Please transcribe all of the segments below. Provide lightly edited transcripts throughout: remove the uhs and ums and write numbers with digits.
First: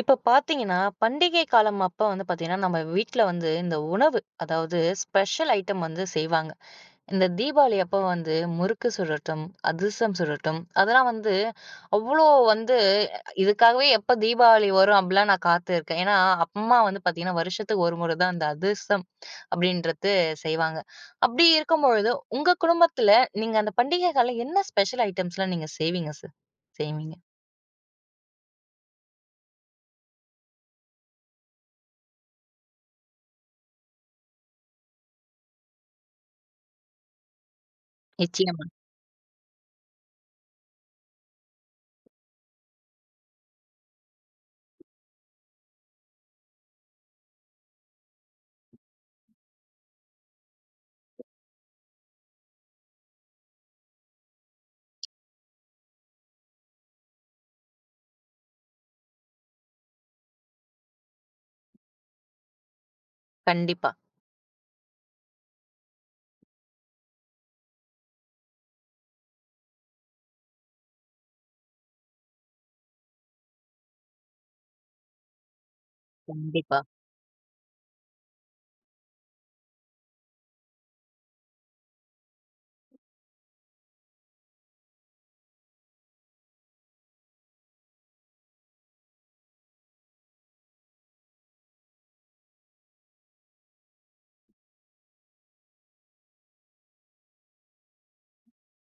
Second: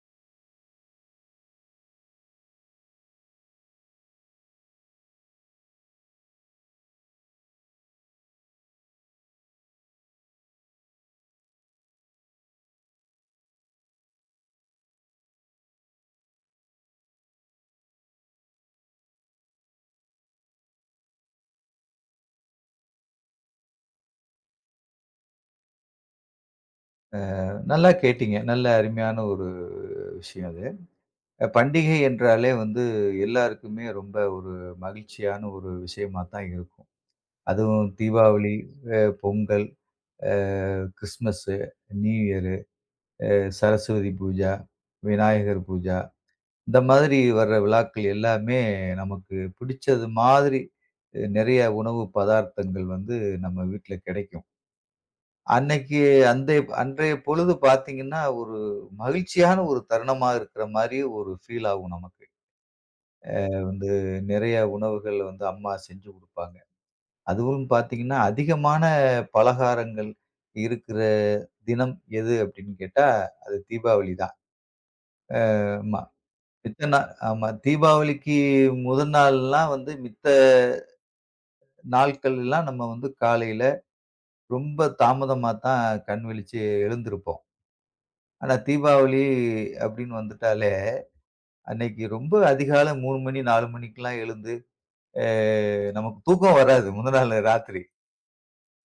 இப்ப பார்த்தீங்கன்னா, பண்டிகை காலம் அப்ப வந்து பார்த்தீங்கன்னா, நம்ம வீட்ல வந்து இந்த உணவு, அதாவது ஸ்பெஷல் ஐட்டம் வந்து செய்வாங்க. இந்த தீபாவளி அப்ப வந்து முறுக்கு சுடட்டும், அதிரசம் சுடட்டும், அதெல்லாம் வந்து அவ்ளோ வந்து இதுக்காகவே எப்ப தீபாவளி வரும் அப்படிலாம் நான் காத்திருக்கேன். ஏன்னா, அம்மா வந்து பார்த்தீங்கன்னா, வருஷத்துக்கு ஒரு முறை தான் அந்த அதிரசம் அப்படின்றது செய்வாங்க. அப்படி இருக்கும்பொழுது, உங்க குடும்பத்துல நீங்க அந்த பண்டிகை காலம் என்ன ஸ்பெஷல் ஐட்டம்ஸ்லாம் நீங்க செய்வீங்க சார்? செய்வீங்க. நல்லா கேட்டீங்க. நல்ல அருமையான ஒரு விஷயம் அது. பண்டிகை என்றாலே வந்து எல்லாருக்குமே ரொம்ப ஒரு மகிழ்ச்சியான ஒரு விஷயமா தான் இருக்கும். அதுவும் தீபாவளி, நிச்சயமா. பொங்கல், அ Christmas, new year, Saraswati Puja, Vinayagar Puja இந்த மாதிரி வர்ற விழாக்கள் எல்லாமே நமக்கு பிடிச்சது மாதிரி நெறைய உணவு பதார்த்தங்கள் வந்து நம்ம வீட்ல கிடைக்கும். அன்னைக்கு அந்த அன்றைய பொழுது பார்த்தீங்கன்னா, ஒரு மகிழ்ச்சியான ஒரு தருணமா இருக்கிற மாரி ஒரு ஃபீல் ஆகும் நமக்கு. அது வந்து கண்டிப்பா, நிறைய உணவுகள் வந்து அம்மா செஞ்சு குடுப்பாங்க. அதுவும் பார்த்தீங்கன்னா, அதிகமான பலகாரங்கள் இருக்கிற தினம் எது அப்படின்னு கேட்டா, அது தீபாவளி தான். ஆமா. கண்டிப்பா. மித்த நாள் ஆமா. தீபாவளிக்கு முதல் நாள்லாம் வந்து மித்த நாட்கள் எல்லாம் நம்ம வந்து காலையில ரொம்ப தாமதமா தான் கண் விழிச்சு எழுந்திருப்போம். ஆனா தீபாவளி அப்படின்னு வந்துட்டாலே அன்னைக்கு ரொம்ப அதிகாலை 3 மணி, 4 மணிக்கெல்லாம் எழுந்து, அ நமக்கு தூக்கம் வராது. முந்த நாள் ராத்திரி.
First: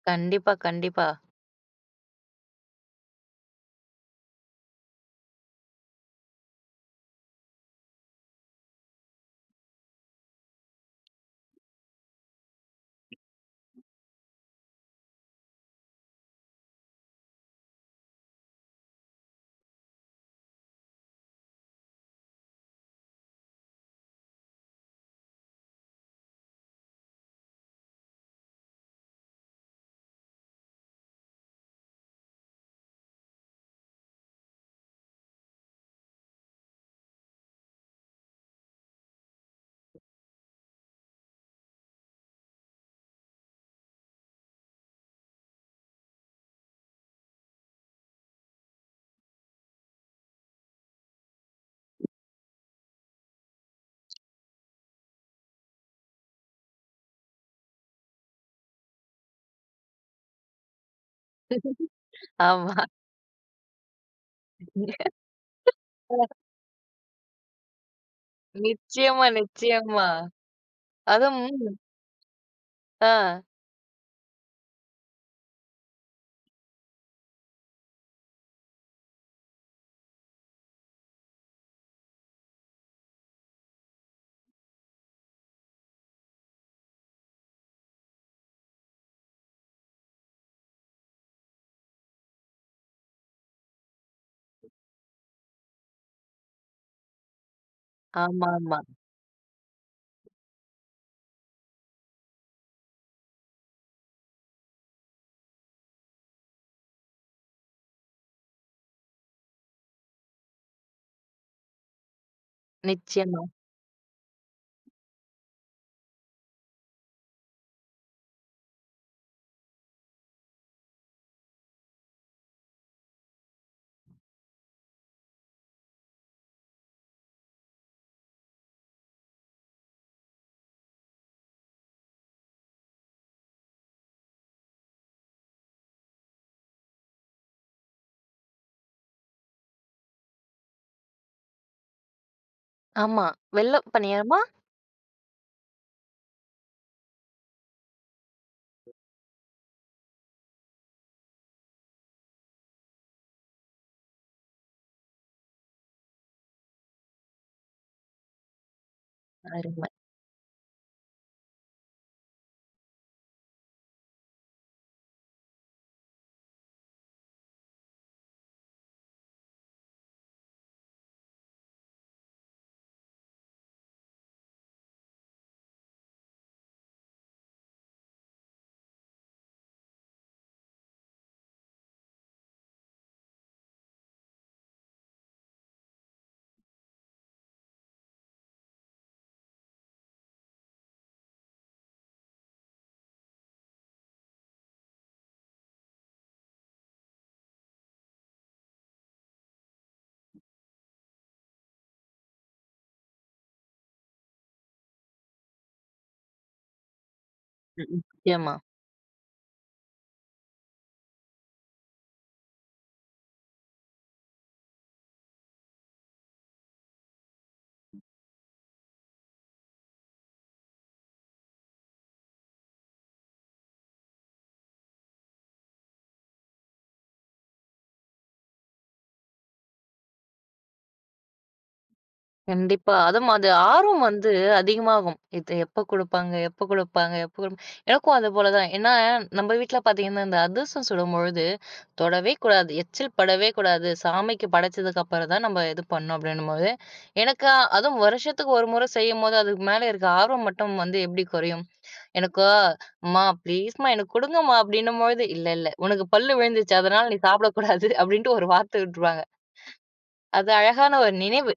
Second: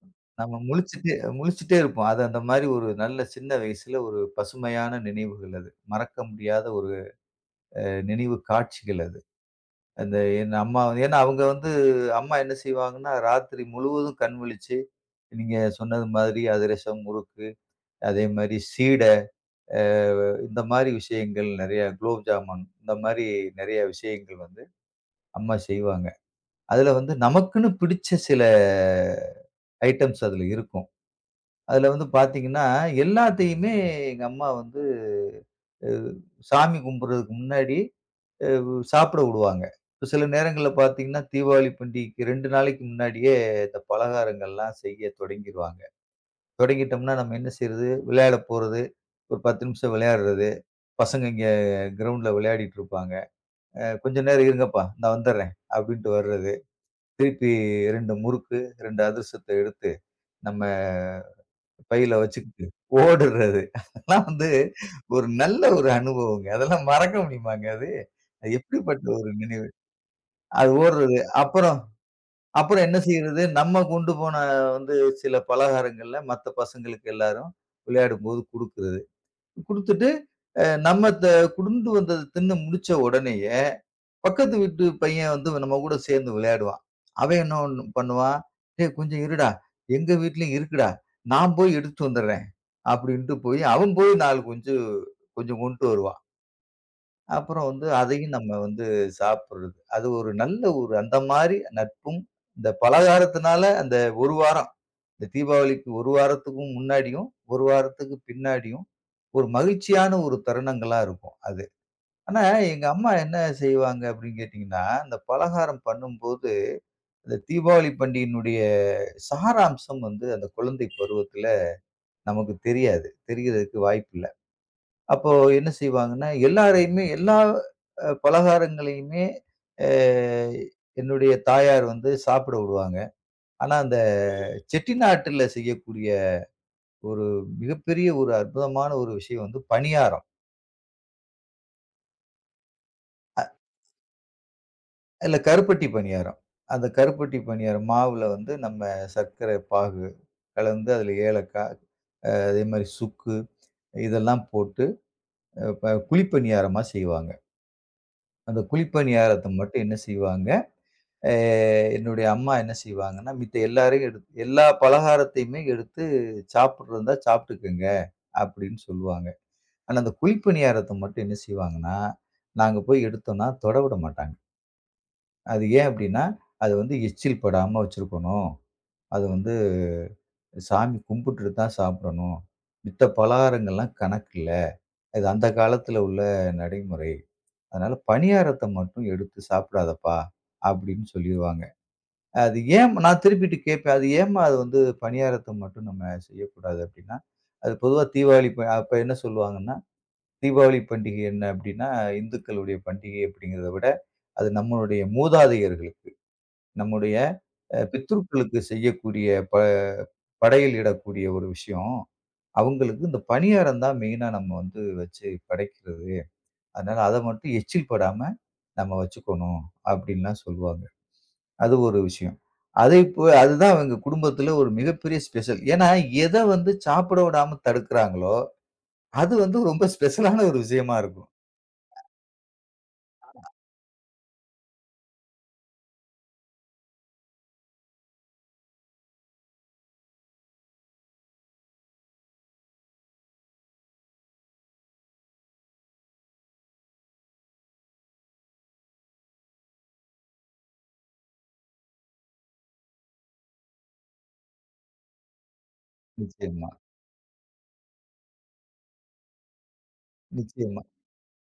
கண்டிப்பா, நம்ம கண்டிப்பா. முழிச்சுட்டு முழிச்சுட்டே இருப்போம். அது அந்த மாரி ஒரு நல்ல சின்ன வயசுல ஒரு பசுமையான நினைவுகள் அது. மறக்க முடியாத ஒரு நினைவு காட்சிகள் அது. அந்த என் ஏன்னா அவங்க வந்து அம்மா என்ன செய்வாங்கன்னா, ராத்திரி முழுவதும் கண் விழிச்சு, நீங்க சொன்னது மாதிரி அதிரசம், முறுக்கு, அதே மாரி சீடை, அ இந்த மாரி விஷயங்கள் நெறைய குலோப் ஜாமுன் இந்த மாரி நெறைய விஷயங்கள் வந்து அம்மா செய்வாங்க. அதுல வந்து நமக்குன்னு பிடிச்ச சில ஐட்டம்ஸ் அதுல இருக்கும். அதுல வந்து பாத்தீங்கன்னா, எல்லாத்தையுமே எங்க அம்மா வந்து அ சாமி கும்புடுறதுக்கு முன்னாடி அ சாப்பிட வுடுவாங்க. இப்ப சில நேரங்கள்ல பாத்தீங்கன்னா, தீபாவளி பண்டிகைக்கு 2 நாளைக்கு முன்னாடியே இந்த பலகாரங்கள்லாம் செய்ய தொடங்கிருவாங்க. தொடங்கிட்டோம்னா நம்ம என்ன செய்றது? விளையாட போறது, ஒரு 10 நிமிஷம் விளையாடுறது, பசங்க இங்க கிரவுண்ட்ல விளையாடிட்டு இருப்பாங்க. "கொஞ்ச நேரம் இருங்கப்பா, நான் வந்துடுறேன்" அப்படின்ட்டு வர்றது. திருப்பி 2 முறுக்கு, 2 அதிரசத்த எடுத்து நம்ம பையில வச்சுக்கிட்டு ஆமா. ஓடுறது. அதெல்லாம் வந்து ஒரு நல்ல ஒரு அனுபவங்க. அதெல்லாம் மறக்க முடியுமாங்க அது? அது எப்படிப்பட்ட நிச்சயமா, ஒரு நினைவு? நிச்சயமா. அது ஓடுறது. அப்புறம் அதுவும் அப்புறம் என்ன ஆ செய்றது? நம்ம கொண்டு போன வந்து சில பலகாரங்கள்ல மத்த பசங்களுக்கு எல்லாரும் விளையாடும்போது குடுக்குறது. குடுத்துட்டு அ நம்ம த கொண்டு வந்தத தின்னு முடிச்ச உடனேயே பக்கத்து வீட்டு பையன் வந்து நம்ம கூட சேர்ந்து விளையாடுவான். அவன் என்ன ஒண்ணு பண்ணுவான், "டேய் கொஞ்சம் இருடா, எங்க வீட்லயும் இருக்குடா. நான் போய் எடுத்துட்டு வந்துடுறேன்." அப்படின்ட்டு அவன் போய் 4 குஞ்சு கொஞ்சம் கொண்டு வருவான். அப்புறம் வந்து அதையும் நம்ம ஆமாமா. வந்து சாப்பிடுறது. அது ஒரு நல்ல ஒரு அந்த மாரி நட்பும், இந்த பலகாரத்தினால அந்த 1 வாரம் இந்த தீபாவளிக்கு 1 வாரத்துக்கும் முன்னாடியும், 1 வாரத்துக்கு பின்னாடியும் ஒரு மகிழ்ச்சியான ஒரு தருணங்களா இருக்கும் அது. ஆனா, எங்க அம்மா என்ன நிச்சயமா. செய்வாங்க அப்படின்னு கேட்டீங்கன்னா, அந்த பலகாரம் பண்ணும்போது, இந்த தீபாவளி பண்டிகையினுடைய சாராம்சம் வந்து அந்த குழந்தை பருவத்தில நமக்கு தெரியாது. தெரியறதுக்கு வாய்ப்பில்ல. அப்போ என்ன செய்வாங்கன்னா, எல்லாரையுமே எல்லா பலகாரங்களையுமே அ என்னுடைய தாயார் வந்து சாப்பிட விடுவாங்க. ஆனா, அந்த செட்டிநாட்டுல செய்யக்கூடிய ஒரு மிகப்பெரிய ஒரு அற்புதமான ஒரு விஷயம் வந்து பணியாரம். ஆமா. வெள்ள பணியாரமா? இல்ல கருப்பட்டி பணியாரம். அந்த கருப்பட்டி பணியாரம் மாவுல வந்து நம்ம சர்க்கரை பாகு கலந்து அதில ஏலக்காய், அதே மாரி சுக்கு இதெல்லாம் போட்டு குழிப்பணியாரமா செய்வாங்க. அந்த குழிப்பணியாரத்த மட்டும் அருமை. என்ன செய்வாங்க, அ என்னுடைய அம்மா என்ன செய்வாங்கன்னா, மித்த எல்லாரையும் எடுத்து எல்லா பலகாரத்தையுமே எடுத்து சாப்பிடுறதா இருந்தா சாப்பிட்டுக்கங்க அப்படின்னு சொல்லுவாங்க. ஆனா அந்த குழிப்பணியாரத்த மட்டும் என்ன செய்வாங்கன்னா, நாங்க போய் எடுத்தோம்னா தொட விட மாட்டாங்க. அது ஏன் அப்படின்னா, அது வந்து எச்சில் படாம வச்சிருக்கணும். அது வந்து சாமி கும்பிட்டுட்டு தான் சாப்பிடணும். மித்த பலகாரங்கள்லாம் கணக்கில்ல. இது அந்த காலத்துல உள்ள நடைமுறை. அதனால பணியாரத்த மட்டும் எடுத்து சாப்பிடாதப்பா! அப்படின்னு சொல்லிருவாங்க. அது ஏன் நான் திருப்பிட்டு கேட்பேன். அது ஏம்மா அது வந்து பணியாரத்த மட்டும் நம்ம செய்யக்கூடாது அப்படின்னா, அது பொதுவா தீபாவளி அப்ப என்ன சொல்லுவாங்கன்னா, தீபாவளி பண்டிகை என்ன அப்படின்னா, இந்துக்களுடைய பண்டிகை அப்படிங்கிறத விட, அது நம்மளுடைய மூதாதையர்களுக்கு, நம்முடைய ம். நிச்சயமா. பித்ருக்களுக்கு செய்யக்கூடிய ப படையல் இடக்கூடிய ஒரு விஷயம். அவங்களுக்கு இந்த பணியாரம் தான் மெயினா நம்ம வந்து வச்சு படைக்கிறது. அதனால அத மட்டும் எச்சில் படாம நம்ம வச்சுக்கணும் அப்டின்லாம் சொல்லுவாங்க. அது ஒரு விஷயம். அதை இப்போ அதுதான் அவங்க குடும்பத்துல ஒரு மிகப்பெரிய ஸ்பெஷல். ஏன்னா எத வந்து சாப்பிட விடாம தடுக்குறாங்களோ, அது வந்து ரொம்ப ஸ்பெஷலான ஒரு விஷயமா இருக்கும். கண்டிப்பா. அதுவும் அது ஆர்வம் வந்து அதிகமாகும். இது எப்ப குடுப்பாங்க? எப்ப குடுப்பாங்க? எப்ப எனக்கும் அது போல தான். ஏன்னா, நம்ம வீட்ல பார்த்தீங்கன்னா, இந்த அதிரசம் சுடும்பொழுது தொடவே கூடாது. எச்சில் படவே கூடாது. சாமிக்கு படைச்சதுக்கு அப்புறம் தான் நம்ம இது பண்ணணும் அப்படின்னும்போது, எனக்கு அதுவும் வருஷத்துக்கு ஒரு முறை செய்யும்போது, அதுக்கு மேல இருக்க ஆர்வம் மட்டும் வந்து எப்படி குறையும்? எனக்கு "அம்மா ப்ளீஸ்மா எனக்கு குடுங்கம்மா" அப்படின்னும்பொழுது, "இல்ல இல்ல உனக்கு பல்லு நிச்சயமா, விழுந்துச்சு. அதனால நீ சாப்பிடக்கூடாது" அப்படின்ட்டு ஒரு வார்த்தை விட்டுருவாங்க. அது நிச்சயமா. அழகான ஒரு நினைவு.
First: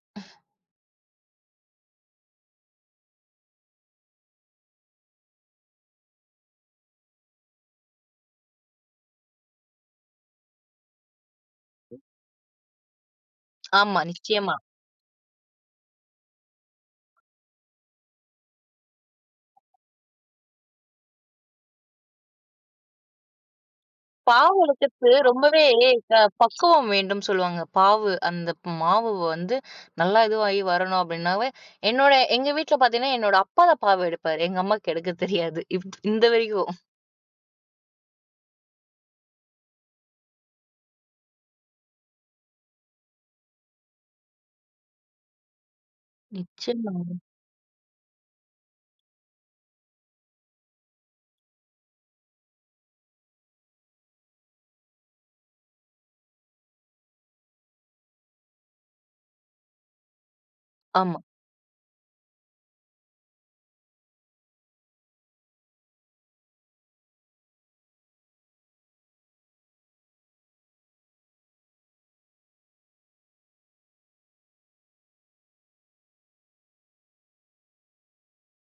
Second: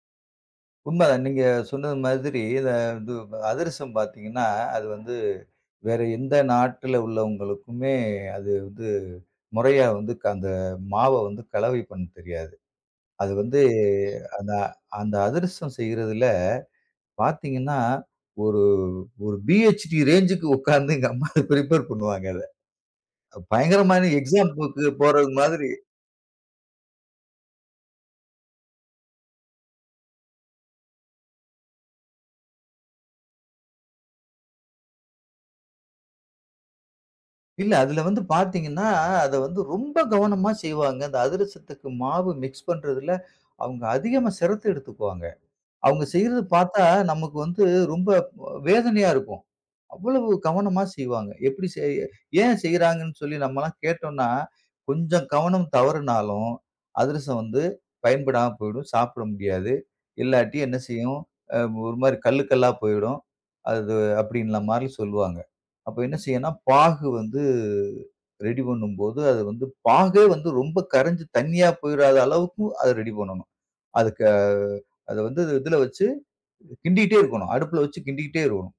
உண்மதான். நீங்க சொன்னது மாதிரி இந்த இது அதிரசம் பார்த்தீங்கன்னா, அது வந்து வேற எந்த நாட்டுல உள்ளவங்களுக்குமே அது வந்து முறையா வந்து அந்த மாவ வந்து கலவை பண்ண தெரியாது. அது வந்து ஆமா, அந்த நிச்சயமா. அந்த அதிரசம் செய்றதுல பார்த்தீங்கன்னா, ஒரு ஒரு பிஹெச்டி ரேஞ்சுக்கு உட்கார்ந்து எங்க அம்மா ப்ரிப்பேர் பண்ணுவாங்க அத. பயங்கரமான பாவு எக்ஸாம்க்கு வழக்கத்து போறது ரொம்பவே மாதிரி. பக்குவம் வேண்டும் சொல்லுவாங்க. பாவு அந்த மாவு வந்து நல்லா இதுவாகி வரணும் அப்டின்னாவே, என்னோட எங்க வீட்ல பார்த்தீங்கன்னா, என்னோட அப்பா தான் பாவு எடுப்பாரு. எங்க அம்மாக்கு எடுக்க தெரியாது. இந்த வரைக்கும். இல்ல அதுல வந்து பார்த்தீங்கன்னா, அத வந்து ரொம்ப கவனமா செய்வாங்க. அந்த அதிரசத்துக்கு மாவு மிக்ஸ் பண்றதுல அவங்க அதிகமா சிரத்த எடுத்துக்குவாங்க. அவங்க செய்றது பார்த்தா நிச்சயமாங்க. நமக்கு வந்து ரொம்ப வேதனையா இருக்கும். அவ்வளவு கவனமா செய்வாங்க. எப்படி செய் ஏன் செய்றாங்கன்னு சொல்லி நம்மலாம் கேட்டோம்னா, கொஞ்சம் கவனம் தவறுனாலும், அதிரசம் வந்து பயன்படாம போயிடும். சாப்பிட முடியாது. இல்லாட்டி என்ன ஆமா, செய்யும்? அ ஒரு மாரி கல்லு கல்லா போயிடும். அது அப்படின்ன மாரி சொல்லுவாங்க. அப்ப என்ன செய்யணும்னா, பாகு வந்து ரெடி பண்ணும்போது, அது வந்து பாகே வந்து ரொம்ப கரைஞ்சு தண்ணியா போயிறாத அளவுக்கு அத ரெடி பண்ணணும். அதுக்கு அத வந்து இதுல வச்சு கிண்டிக்கிட்டே இருக்கணும். அடுப்புல வச்சு கிண்டிக்கிட்டே இருக்கணும்.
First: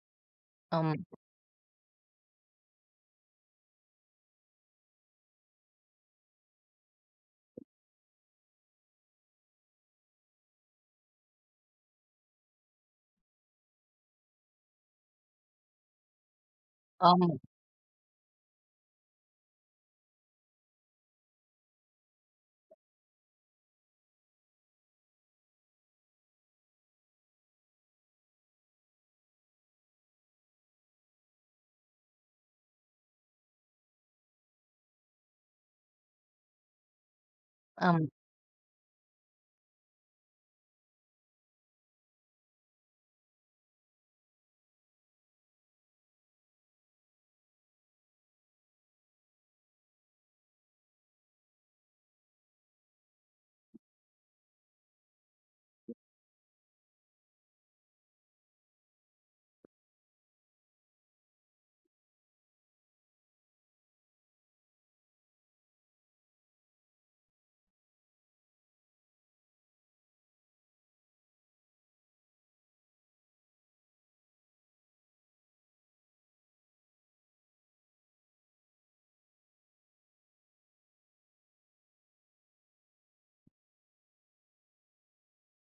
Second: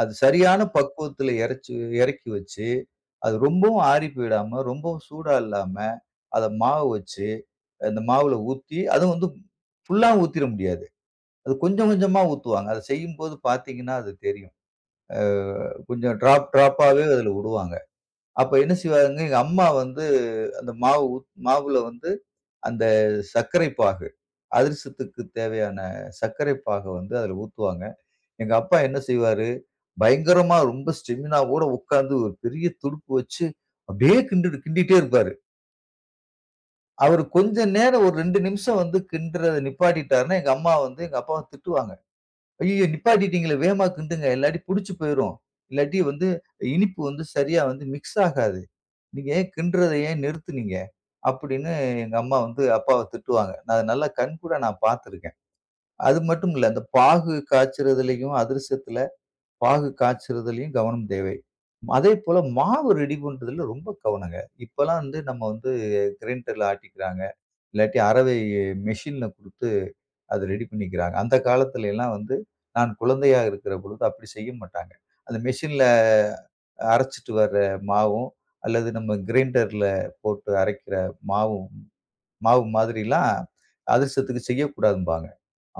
அது சரியான ஆமா, பக்குவத்துல இறச்சு இறக்கி வச்சு, அது ரொம்பவும் ஆறி போயிடாம, ரொம்பவும் சூடா இல்லாம, அத மாவு வச்சு, அந்த மாவுல ஊத்தி, அதுவும் வந்து ஃபுல்லா ஊத்திற முடியாது. அது கொஞ்சம் கொஞ்சமா ஊத்துவாங்க. அத செய்யும்போது பார்த்தீங்கன்னா, அது தெரியும். அ கொஞ்சம் ட்ராப் ட்ராப்பாவே ஆமா, அதுல விடுவாங்க. அப்ப என்ன செய்வாங்க, எங்க அம்மா வந்து அந்த மாவு ஊத் மாவுல வந்து அந்த சர்க்கரை பாகு, அதிரசத்துக்கு தேவையான சர்க்கரை பாக வந்து அதுல ஊத்துவாங்க. எங்க அப்பா என்ன செய்வாரு, பயங்கரமா ரொம்ப ஸ்டெமினாவோட உட்கார்ந்து ஒரு பெரிய துடுப்பு வச்சு, அப்படியே கிண்டிட்டே இருப்பாரு. அவரு கொஞ்ச ஆமா. நேரம் ஒரு 2 நிமிஷம் வந்து கிண்டுறத நிப்பாட்டிட்டாருன்னா, எங்க அம்மா வந்து எங்க அப்பாவ திட்டுவாங்க. "ஐயய்யோ! நிப்பாட்டிட்டீங்களே வேகமா கிண்டுங்க, இல்லாட்டி புளிச்சு போயிரும். இல்லாட்டி வந்து இனிப்பு வந்து சரியா வந்து மிக்ஸ் ஆகாது. நீங்க ஏன் கிண்டுறத நிறுத்துனீங்க?" அப்படின்னு எங்க அம்மா வந்து அப்பாவ திட்டுவாங்க. நான் அத நல்லா கண்கூடா பார்த்துருக்கேன். அது மட்டும் இல்ல, அந்த பாகு காய்ச்சறதுலயும், அதிரசத்துல பாகு காய்ச்சறதுலயும் கவனம் தேவை. அதேபோல மாவு ரெடி பண்றதுல ரொம்ப கவனங்க. இப்பலாம் வந்து நம்ம வந்து கிரைண்டர்ல ஆட்டிக்கிறாங்க. இல்லாட்டி அரவை மெஷின்ல குடுத்து அத ரெடி பண்ணிக்கிறாங்க. அந்த காலத்துல எல்லாம் வந்து நான் குழந்தையா இருக்கிற பொழுது அப்படி செய்ய மாட்டாங்க. அந்த மெஷின்ல அரைச்சுட்டு வர்ற மாவும், அல்லது நம்ம கிரைண்டர்ல போட்டு அரைக்கிற மாவும், மாவு மாதிரிலாம் அதிர்சத்துக்கு செய்யக்கூடாதும்பாங்க.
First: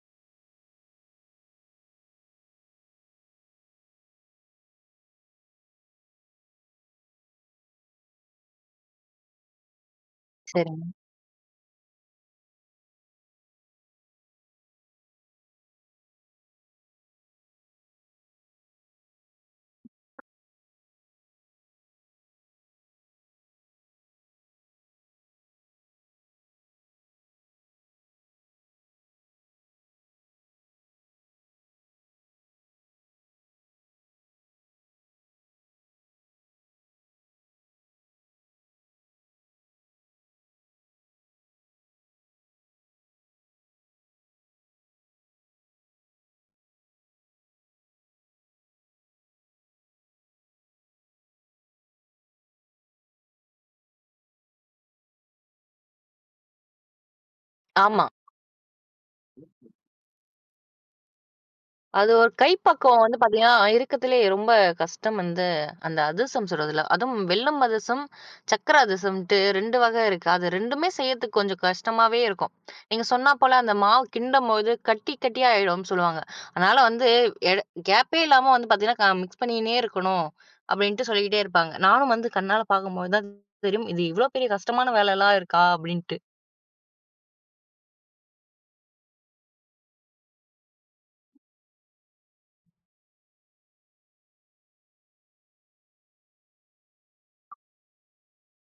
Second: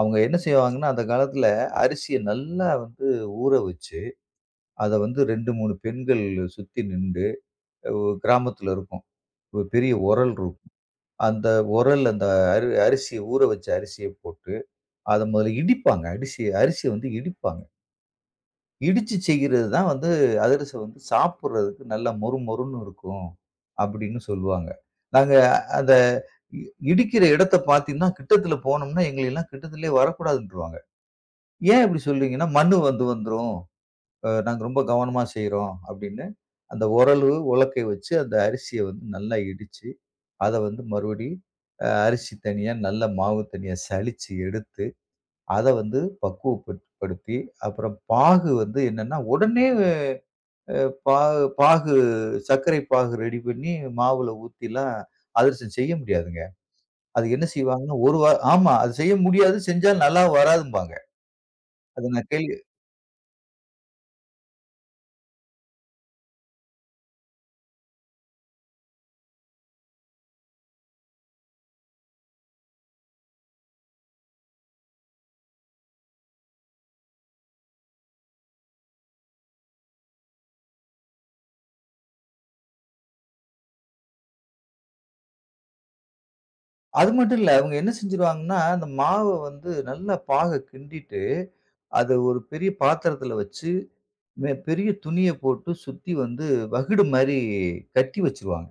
அவங்க என்ன செய்வாங்கன்னா, அந்த காலத்துல அரிசிய நல்லா வந்து ஊற வச்சு அத வந்து 2, 3 பெண்கள் சுத்தி நின்டு, கிராமத்துல இருக்கும். ஒரு பெரிய உரல் இருக்கும். சரிங்க. அந்த உரல் அந்த அரிசிய ஊற வச்ச அரிசிய போட்டு, அத முதல்ல இடிப்பாங்க. அரிசிய வந்து இடிப்பாங்க. இடிச்சு செய்கிறது தான் வந்து அதிரசம் வந்து சாப்பிடுறதுக்கு நல்லா மொறு மொறுன்னு இருக்கும். அப்படின்னு சொல்லுவாங்க. நாங்க அந்த இ இடிக்கிற இடத்த பார்த்தீங்கன்னா, கிட்டத்துல போனோம்னா எங்களயெல்லாம் கிட்டத்துலயே வரக்கூடாதுன்ருவாங்க. ஏன் இப்படி சொல்றீங்கன்னா, மண்ணு வந்து வந்துரும். நாங்க ரொம்ப கவனமா செய்றோம் அப்படின்னு, அந்த உரலு, உலக்கை வச்சு அந்த அரிசிய வந்து நல்லா இடிச்சு, அத வந்து மறுபடி அரிசி தனியா, நல்ல மாவு தனியா சலிச்சு எடுத்து, அத வந்து படுத்தி, அப்புறம் பாகு வந்து என்னன்னா, உடனே அ பாகு பாகு சர்க்கரை பாகு ரெடி பண்ணி மாவுல ஊத்திலாம் அதிரசம் செய்ய முடியாதுங்க. அது என்ன செய்வாங்கன்னா, ஆமா. ஒரு வா ஆமா. அது செய்ய முடியாது. செஞ்சா நல்லா வராதும்பாங்க. அது அது நான் ஒரு கை கேள்வி பக்குவம் வந்து பார்த்தீங்கன்னா, இருக்கத்துலயே ரொம்ப கஷ்டம் வந்து அந்த அதிரசம் சுடுறதுல. அதுவும் வெல்லம் அதிரசம், சர்க்கரை அதிரசம்ன்ட்டு 2 வகை இருக்கு. அது 2மே செய்யறதுக்கு கொஞ்சம் கஷ்டமாவே இருக்கும். நீங்க சொன்னா போல அந்த மாவு கிண்டும்போது கட்டி கட்டியா ஆயிடும்னு சொல்லுவாங்க. அதனால வந்து எட கேப்பே இல்லாம வந்து பார்த்தீங்கன்னா, மிக்ஸ் பண்ணினே இருக்கணும் அப்டின்ட்டு சொல்லிக்கிட்டே இருப்பாங்க. நானும் வந்து கண்ணால பார்க்கும்போது தான் தெரியும். இது இவ்ளோ பெரிய கஷ்டமான வேலைலாம் இருக்கா? அப்டின்ட்டு. அது மட்டும் இல்ல. அவங்க என்ன செஞ்சுருவாங்கன்னா, அந்த மாவ வந்து நல்லா பாக கிண்டிட்டு, அத ஒரு பெரிய பாத்திரத்துல வச்சு, பெரிய துணிய போட்டு சுத்தி வந்து வகுடு மாரி கட்டி வச்சுருவாங்க.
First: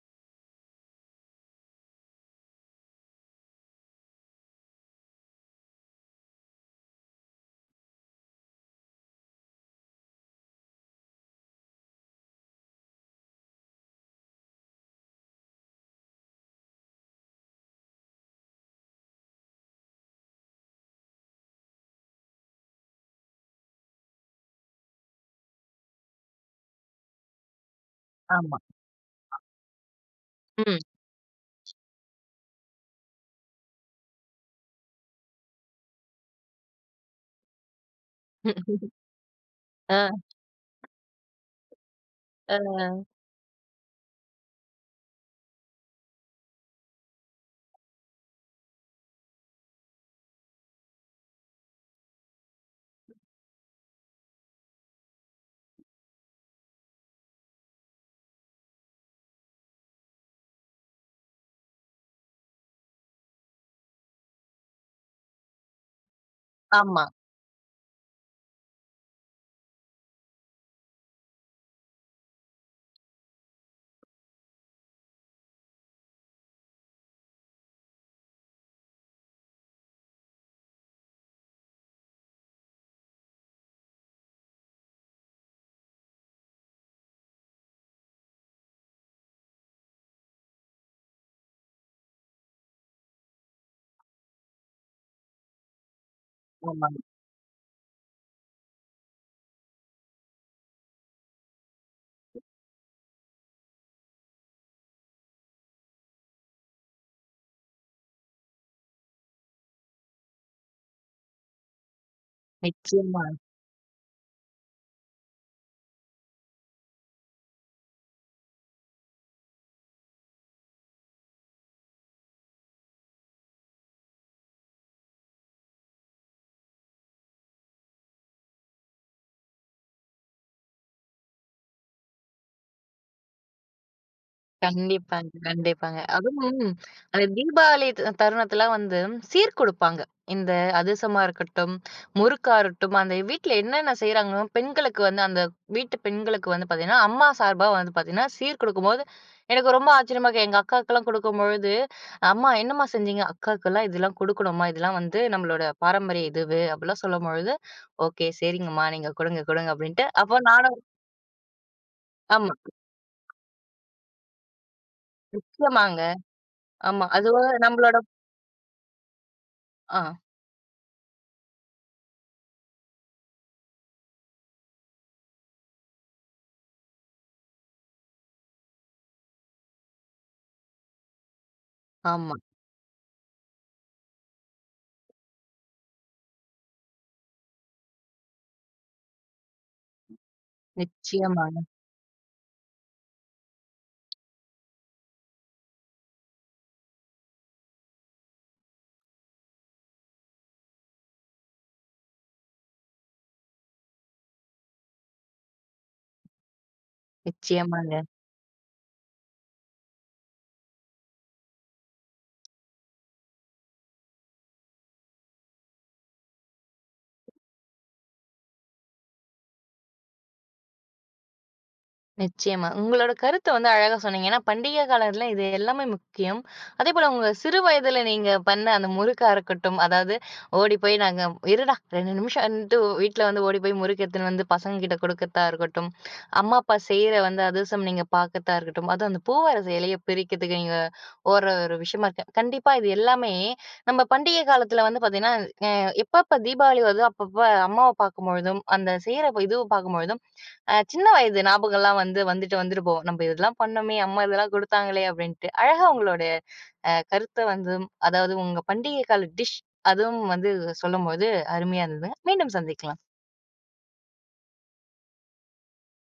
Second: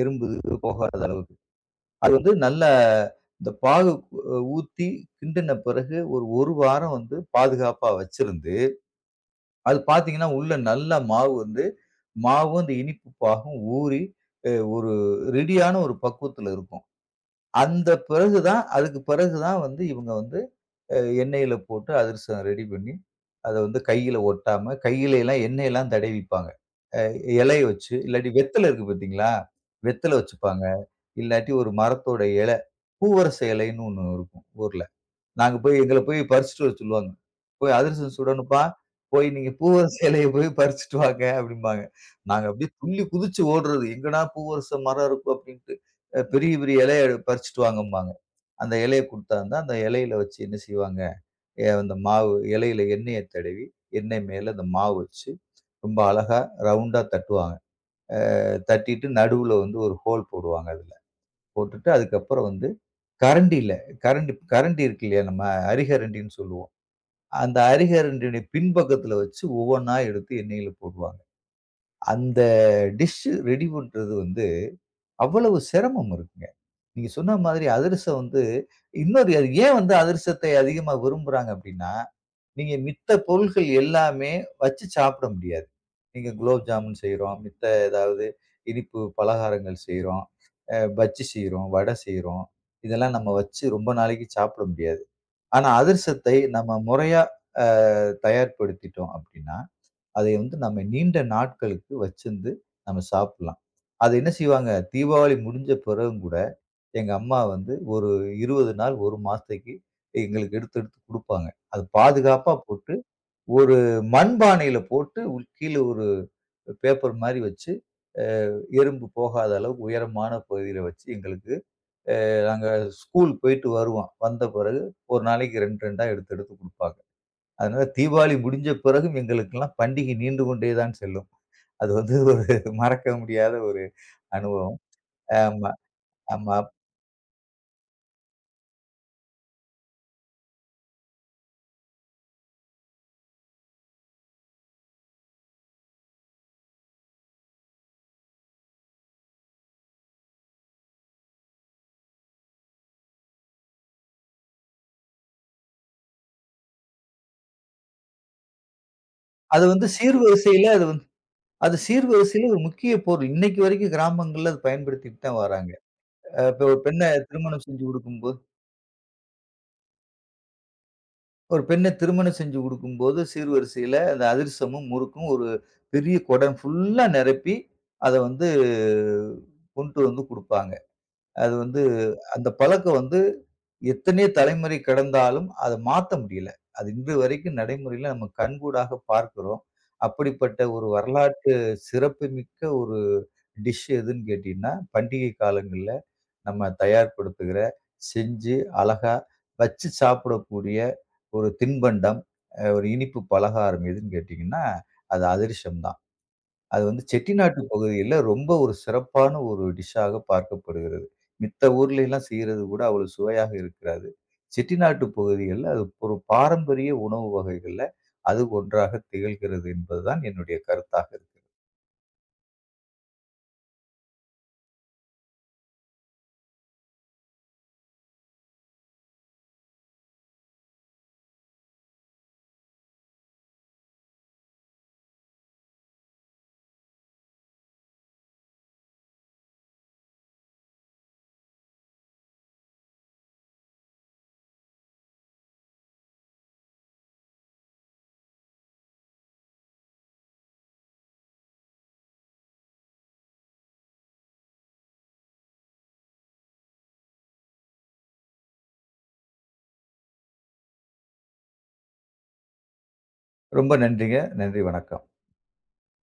எறும்பு இது போகாத அளவுக்கு. அது வந்து நல்லா இந்த பாகு ஊத்தி கிண்டுன பிறகு ஒரு 1 வாரம் வந்து பாதுகாப்பா வச்சிருந்து, அது பார்த்தீங்கன்னா, உள்ள நல்லா மாவு வந்து மாவும், அந்த இனிப்பு பாகும் ஊறி, ஒரு ரெடியான ஒரு பக்குவத்துல இருக்கும். அந்த பிறகு தான் அதுக்கு பிறகு தான் வந்து இவங்க வந்து அ எண்ணெயில போட்டு அதிரசம் ரெடி பண்ணி, அத வந்து கையில ஒட்டாம கையிலலாம் எண்ணெயலாம் தடவிப்பாங்க. அ இலைய வச்சு, இல்லாட்டி ஆமா. வெத்தல இருக்கு பார்த்தீங்களா? வெத்தல வச்சுப்பாங்க. ம். இல்லாட்டி ஒரு மரத்தோட இல, பூவரச இலைன்னு ஒண்ணு இருக்கும் ஊர்ல. நாங்க போய் எங்கள போய் பறிச்சுட்டு வர சொல்லுவாங்க. போய் அதிரசம் சுடணும்ப்பா. போய் நீங்க பூவரச அ, இலைய போய் பறிச்சுட்டு வாங்க அப்டிம்பாங்க. நாங்க அ. அப்டியே துள்ளி குதிச்சு ஓடுறது. எங்கடா பூவரச மரம் இருக்கும் அப்டின்ட்டு. பெரிய பெரிய இலைய பறிச்சுட்டு வாங்கம்பாங்க. அந்த இலைய குடுத்தாந்தா, அந்த இலையில வச்சு என்ன செய்வாங்க, அந்த மாவு இலையில எண்ணெய தடவி, எண்ணெய் மேல அந்த மாவு வச்சு, ரொம்ப அழகா ரவுண்டா தட்டுவாங்க. தட்டிட்டு நடுவுல வந்து ஒரு ஹோல் போடுவாங்க அதுல. போட்டுட்டு அதுக்கப்புறம் வந்து கரண்டில கரண்டி கரண்டி இருக்கு இல்லையா? நம்ம அரிகரண்டின்னு சொல்லுவோம். ஆமா, அந்த அரிகரண்டினுடைய பின்பக்கத்துல வச்சு ஒவ்வொன்னா எடுத்து எண்ணெயில போடுவாங்க. அந்த டிஷ் ரெடி பண்றது வந்து அவ்வளவு சிரமம் இருக்குங்க. நீங்க சொன்ன மாதிரி அதிரசம் வந்து இன்னொரு அது ஏன் வந்து அதிரசத்தை அதிகமா விரும்புறாங்க அப்டின்னா, நீங்க மித்த பொருள்கள் எல்லாமே வச்சு சாப்பிட முடியாது. நீங்க குலோப் ஜாமுன் செய்றோம், மித்த ஏதாவது இனிப்பு பலகாரங்கள் செய்றோம், பஜ்ஜி செய்றோம், வடை செய்றோம். இதெல்லாம் நம்ம வச்சு ரொம்ப நாளைக்கு சாப்பிட முடியாது. ஆனா, அதிரசத்தை நம்ம ஆமா. முறையா அ தயார்படுத்திட்டோம் அப்படின்னா, அதை வந்து நம்ம நீண்ட நாட்களுக்கு வச்சிருந்து நம்ம சாப்பிடலாம். அது என்ன செய்வாங்க, தீபாவளி முடிஞ்ச பிறகும் கூட எங்க அம்மா வந்து ஒரு 20 நாள், 1 மாசத்தைக்கு எங்களுக்கு எடுத்து எடுத்து குடுப்பாங்க. அது பாதுகாப்பா போட்டு நிச்சயமா. ஒரு மண்பானையில போட்டு உள் கீழ ஒரு பேப்பர் மாரி வச்சு, எறும்பு போகாத அளவுக்கு உயரமான பகுதியில வச்சு எங்களுக்கு நாங்க ஸ்கூல் போயிட்டு வருவோம். வந்த பிறகு 1 நாளைக்கு 2, 2 எடுத்து எடுத்து குடுப்பாங்க. அதனால தீபாவளி முடிஞ்ச பிறகும் எங்களுக்கெல்லாம் பண்டிகை நீண்டு கொண்டே தான் செல்லும். அது வந்து ஒரு மறக்க முடியாத ஒரு அனுபவம். கண்டிப்பாங்க, ஆமா, கண்டிப்பாங்க. ஆமா. அதுவும் அந்த தீபாவளி தருணத்துல வந்து சீர் குடுப்பாங்க. இந்த அதிரசமா இருக்கட்டும், முறுக்கா இருக்கட்டும், அந்த வீட்ல என்னென்ன செய்றாங்களோ, பெண்களுக்கு வந்து அந்த வீட்டு பெண்களுக்கு வந்து பாத்தீங்கன்னா, அம்மா சார்பா வந்து பாத்தீங்கன்னா, சீர் குடுக்கும்போது எனக்கு ரொம்ப ஆச்சரியமா இருக்கு. எங்க அக்காவுக்கெல்லாம் குடுக்கும்பொழுது, "அம்மா என்னம்மா செஞ்சீங்க?" "அக்காவுக்கெல்லாம் இதெல்லாம் குடுக்கணும்மா. இதெல்லாம் வந்து நம்மளோட பாரம்பரிய இதுவு." அப்படிலாம் சொல்லும்பொழுது, "ஓகே. சரிங்கம்மா. நீங்க குடுங்க, அது குடுங்க." வந்து அப்படின்ட்டு. அப்போ சீர்வரிசையில நானும் அது வந்து அது சீர்வரிசையில ஆமா. ஒரு முக்கிய பொருள். இன்னைக்கு வரைக்கும் கிராமங்கள்ல அத பயன்படுத்திட்டு தான் வராங்க. நிச்சயமாங்க. இப்ப ஆமா. அது ஒரு திருமணம் செஞ்சு நம்மளோட குடுக்கும்போது ஆ. ஒரு பெண்ண திருமணம் செஞ்சு குடுக்கும்போது சீர்வரிசையில அந்த அதிரசமும், முறுக்கும் ஒரு பெரிய குடம் ஃபுல்லா நிரப்பி அத வந்து கொண்டு வந்து குடுப்பாங்க. அது வந்து ஆமா. அந்த பழக்கம் வந்து எத்தனையோ தலைமுறை கடந்தாலும் அத மாத்த முடியல. அது இன்று வரைக்கும் நடைமுறையில நம்ம கண்கூடாக பார்க்கிறோம். அப்படிப்பட்ட ஒரு வரலாற்று நிச்சயமாங்க, சிறப்புமிக்க ஒரு டிஷ் எதுன்னு கேட்டீங்கன்னா, பண்டிகை காலங்கள்ல நம்ம தயார்படுத்துகிற, செஞ்சு அழகா வச்சு சாப்பிடக்கூடிய ஒரு தின்பண்டம், ஒரு இனிப்பு பலகாரம் எதுன்னு கேட்டீங்கன்னா, அது அதிரசம் தான். அது வந்து செட்டிநாட்டு நிச்சயமாங்க, பகுதியில ரொம்ப ஒரு சிறப்பான ஒரு டிஷ்ஷாக பார்க்கப்படுகிறது. மித்த ஊர்ல எல்லாம் செய்றது கூட அவ்வளவு சுவையாக இருக்காது. செட்டிநாட்டு பகுதிகள்ல அது ஒரு பாரம்பரிய உணவு வகைகள்ல அது ஒன்றாக திகழ்கிறது என்பதுதான் என்னுடைய கருத்தாக இருக்கு. நிச்சயமா. உங்களோட கருத்த வந்து அழகா சொன்னீங்க. ஏன்னா, பண்டிகை காலத்துல இது எல்லாமே முக்கியம். அதேபோல உங்க சிறு வயதுல நீங்க பண்ண அந்த முறுக்கா இருக்கட்டும், அதாவது ஓடி போய் நாங்க "இருடா 2 நிமிஷம்ன்ட்டு" வீட்ல வந்து ஓடி போய் முறுக்கு எடுத்துன்னு வந்து பசங்ககிட்ட குடுக்கத்தா இருக்கட்டும், அம்மா, அப்பா செய்ற வந்து அதிரசம் நீங்க பாக்கத்தா இருக்கட்டும், அதுவும் அந்த பூவரச இலைய பிரிக்கிறதுக்கு நீங்க ஓடுற ஒரு விஷயமா இருக்கு. கண்டிப்பா இது எல்லாமே நம்ம பண்டிகை காலத்துல வந்து பாத்தீங்கன்னா, அ எப்பப்ப தீபாவளி வருதோ, அப்பப்ப அம்மாவ பாக்கும்பொழுதும், அந்த செய்ற இது பாக்கும்பொழுதும் சின்ன வயது ஞாபகம்லாம் வந்து வந்துட்டு வந்துட்டு போகும். "நம்ப இதெல்லாம் பண்ணோமே! அம்மா இதெல்லாம் குடுத்தாங்களே!" அப்படின்ட்டு. அழகா உங்களோட கருத்த வந்து அதாவது உங்க பண்டிகை கால டிஷ் அதுவும் வந்து சொல்லும்போது அருமையா இருந்ததுங்க. மீண்டும் சந்திக்கலாம். ரொம்ப நன்றிங்க. நன்றி. வணக்கம்.